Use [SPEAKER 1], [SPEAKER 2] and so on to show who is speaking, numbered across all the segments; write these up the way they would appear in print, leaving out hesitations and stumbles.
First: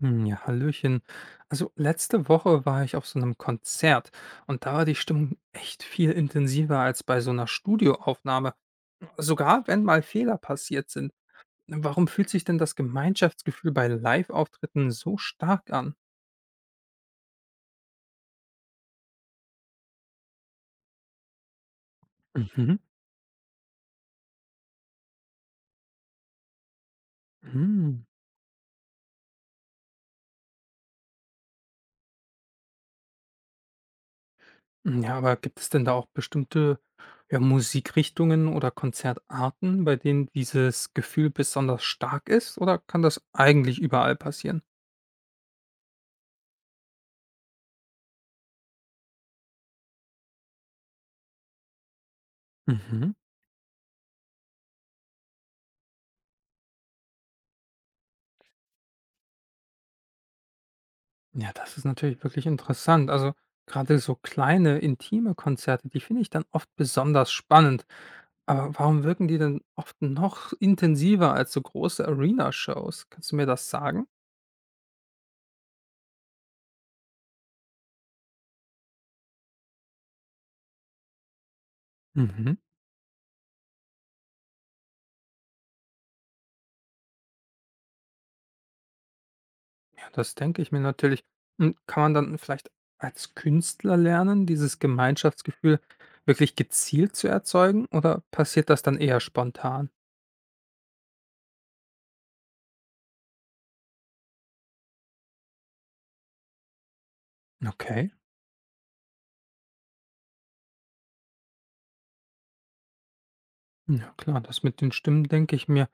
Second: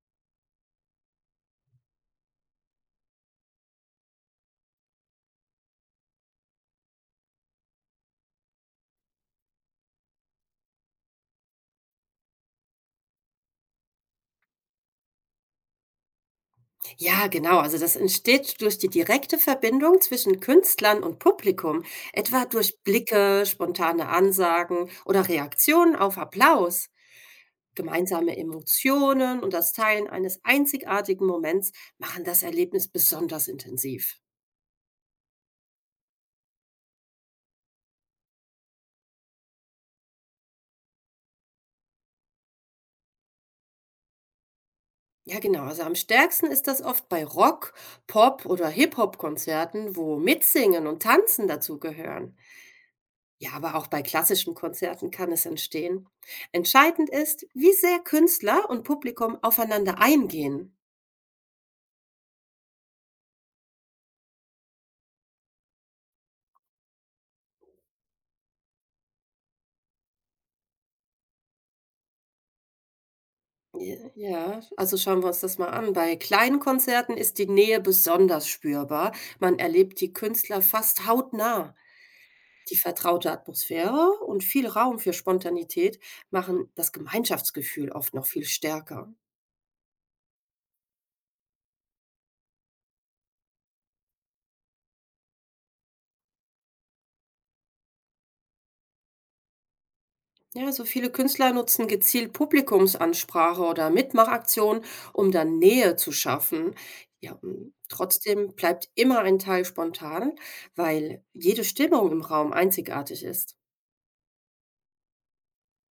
[SPEAKER 1] Hm, ja, Hallöchen. Also letzte Woche war ich auf so einem Konzert und da war die Stimmung echt viel intensiver als bei so einer Studioaufnahme, sogar wenn mal Fehler passiert sind. Warum fühlt sich denn das Gemeinschaftsgefühl bei Live-Auftritten so stark an?
[SPEAKER 2] Ja, genau. Also das entsteht durch die direkte Verbindung zwischen Künstlern und Publikum, etwa
[SPEAKER 1] Mhm.
[SPEAKER 2] durch Blicke, spontane Ansagen oder Reaktionen auf Applaus.
[SPEAKER 1] Mhm.
[SPEAKER 2] Gemeinsame Emotionen und das Teilen eines einzigartigen Moments machen das Erlebnis besonders intensiv.
[SPEAKER 1] Ja, aber gibt es denn da auch bestimmte, ja, Musikrichtungen oder Konzertarten, bei denen dieses Gefühl besonders stark ist oder kann das eigentlich überall passieren?
[SPEAKER 2] Ja, genau. Also am stärksten ist das oft bei Rock, Pop oder Hip-Hop-Konzerten, wo Mitsingen und Tanzen dazugehören. Ja, aber auch bei klassischen Konzerten kann es entstehen. Entscheidend ist, wie sehr Künstler und Publikum aufeinander eingehen.
[SPEAKER 1] Ja, das ist natürlich wirklich interessant. Also gerade so kleine, intime Konzerte, die finde ich dann oft besonders spannend. Aber warum wirken die denn oft noch intensiver als so große Arena-Shows? Kannst du mir das
[SPEAKER 2] Ja,
[SPEAKER 1] sagen?
[SPEAKER 2] ja, also schauen wir uns das mal an. Bei kleinen Konzerten ist die Nähe besonders spürbar. Man erlebt die Künstler fast hautnah.
[SPEAKER 1] Mhm.
[SPEAKER 2] Die vertraute Atmosphäre und viel Raum für Spontanität machen das Gemeinschaftsgefühl oft noch viel stärker.
[SPEAKER 1] Ja, das denke ich mir natürlich. Und kann man dann vielleicht als Künstler lernen, dieses Gemeinschaftsgefühl wirklich gezielt zu erzeugen? Oder passiert das dann eher spontan?
[SPEAKER 2] Ja, so viele Künstler nutzen gezielt Publikumsansprache oder Mitmachaktionen, um dann Nähe zu schaffen. Ja, und
[SPEAKER 1] Okay.
[SPEAKER 2] trotzdem bleibt immer ein Teil spontan, weil jede Stimmung im Raum einzigartig ist.
[SPEAKER 1] Ja klar, das mit den Stimmen denke ich mir.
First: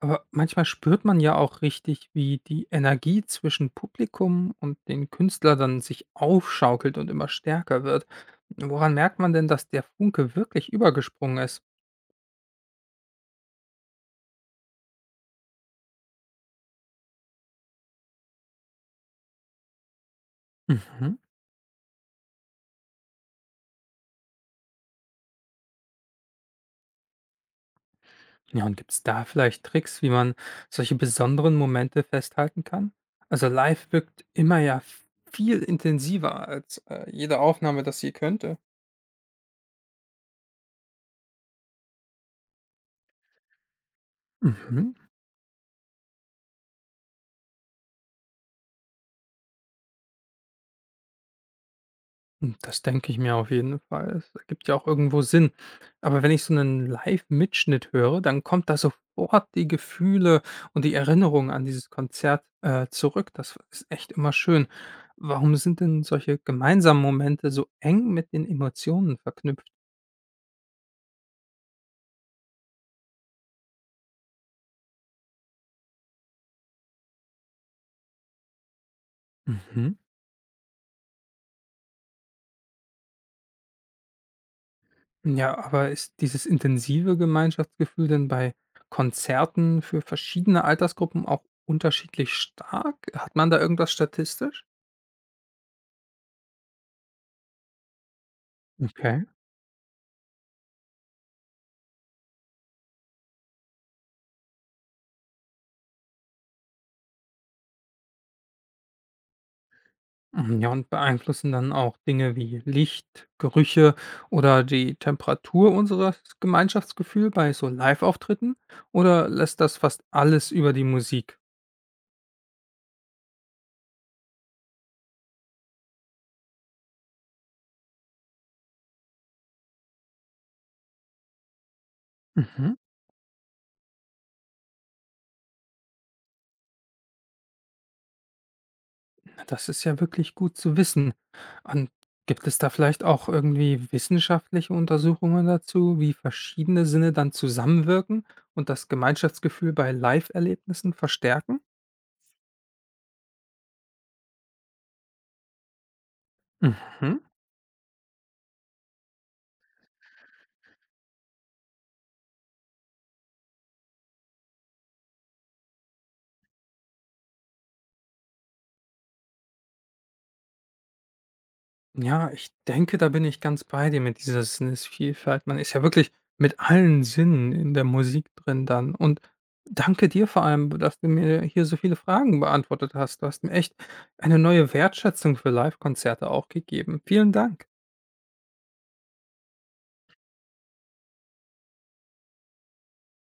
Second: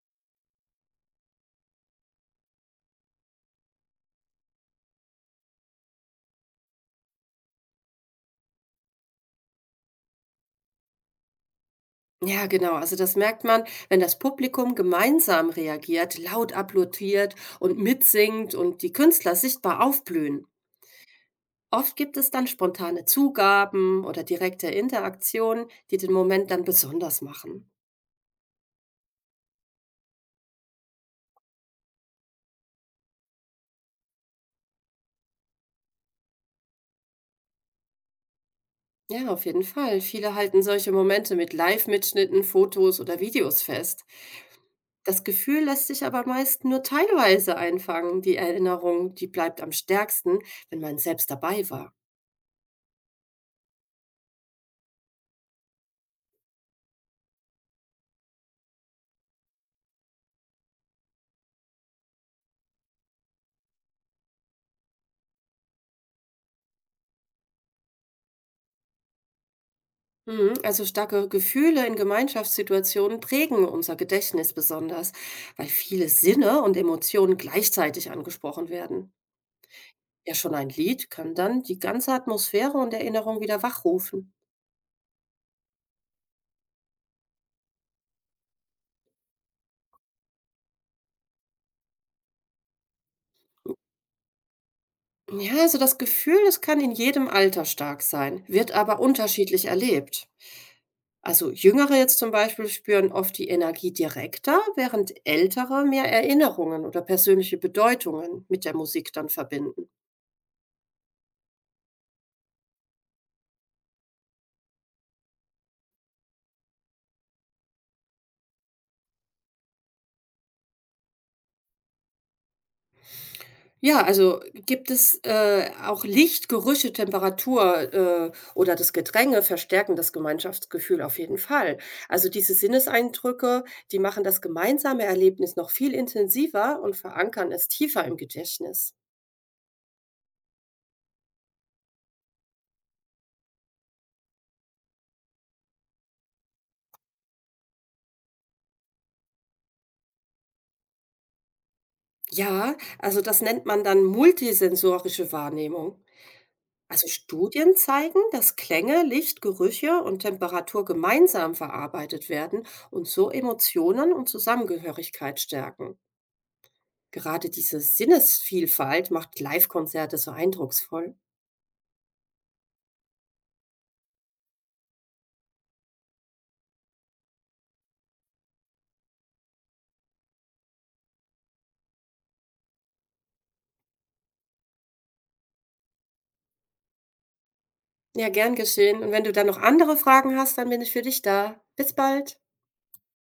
[SPEAKER 1] Aber manchmal spürt man ja auch richtig, wie die Energie zwischen Publikum und den Künstler dann sich aufschaukelt und immer stärker wird. Woran merkt man denn, dass der Funke wirklich übergesprungen ist?
[SPEAKER 2] Ja, genau. Also das merkt man, wenn das Publikum gemeinsam reagiert, laut applaudiert und mitsingt und die Künstler sichtbar aufblühen.
[SPEAKER 1] Mhm.
[SPEAKER 2] Oft gibt es dann spontane Zugaben oder direkte Interaktionen, die den Moment dann besonders machen.
[SPEAKER 1] Ja, und gibt es da vielleicht Tricks, wie man solche besonderen Momente festhalten kann? Also live wirkt immer ja viel intensiver als jede Aufnahme, das sie könnte.
[SPEAKER 2] Ja, auf jeden Fall. Viele halten solche Momente mit Live-Mitschnitten, Fotos oder Videos fest.
[SPEAKER 1] Mhm.
[SPEAKER 2] Das Gefühl lässt sich aber meist nur teilweise einfangen. Die Erinnerung, die bleibt am stärksten, wenn man selbst dabei war.
[SPEAKER 1] Hm, das denke ich mir auf jeden Fall. Es ergibt ja auch irgendwo Sinn. Aber wenn ich so einen Live-Mitschnitt höre, dann kommt da sofort die Gefühle und die Erinnerung an dieses Konzert zurück. Das ist echt immer schön. Warum sind denn solche gemeinsamen Momente so eng mit den Emotionen verknüpft?
[SPEAKER 2] Mhm. Also starke Gefühle in Gemeinschaftssituationen prägen unser Gedächtnis besonders, weil viele Sinne und Emotionen gleichzeitig angesprochen werden.
[SPEAKER 1] Mhm.
[SPEAKER 2] Ja, schon ein Lied kann dann die ganze Atmosphäre und Erinnerung wieder wachrufen.
[SPEAKER 1] Ja, aber ist dieses intensive Gemeinschaftsgefühl denn bei Konzerten für verschiedene Altersgruppen auch unterschiedlich stark? Hat man da irgendwas statistisch?
[SPEAKER 2] Ja, also das Gefühl, es kann in jedem Alter stark sein, wird aber
[SPEAKER 1] Okay.
[SPEAKER 2] unterschiedlich erlebt. Also Jüngere jetzt zum Beispiel spüren oft die Energie direkter, während Ältere mehr Erinnerungen oder persönliche Bedeutungen mit der Musik dann verbinden.
[SPEAKER 1] Mhm, ja, und beeinflussen dann auch Dinge wie Licht, Gerüche oder die Temperatur unseres Gemeinschaftsgefühl bei so Live-Auftritten? Oder lässt das fast alles über die Musik?
[SPEAKER 2] Ja, also gibt es auch Licht, Gerüche, Temperatur oder das Gedränge verstärken das Gemeinschaftsgefühl auf jeden Fall. Also diese
[SPEAKER 1] Mhm.
[SPEAKER 2] Sinneseindrücke, die machen das gemeinsame Erlebnis noch viel intensiver und verankern es tiefer im Gedächtnis.
[SPEAKER 1] Das ist ja wirklich gut zu wissen. Und gibt es da vielleicht auch irgendwie wissenschaftliche Untersuchungen dazu, wie verschiedene Sinne dann zusammenwirken und das Gemeinschaftsgefühl bei Live-Erlebnissen verstärken?
[SPEAKER 2] Ja, also das nennt man dann multisensorische Wahrnehmung. Also
[SPEAKER 1] Mhm.
[SPEAKER 2] Studien zeigen, dass Klänge, Licht, Gerüche und Temperatur gemeinsam verarbeitet werden und so Emotionen und Zusammengehörigkeit stärken. Gerade diese Sinnesvielfalt macht Live-Konzerte so eindrucksvoll.
[SPEAKER 1] Ja, ich denke, da bin ich ganz bei dir mit dieser Sinnesvielfalt. Man ist ja wirklich mit allen Sinnen in der Musik drin dann. Und danke dir vor allem, dass du mir hier so viele Fragen beantwortet hast. Du hast mir echt eine neue Wertschätzung für Live-Konzerte auch gegeben. Vielen Dank.
[SPEAKER 2] Ja, gern geschehen. Und wenn du dann noch andere Fragen hast, dann bin ich für dich da. Bis bald.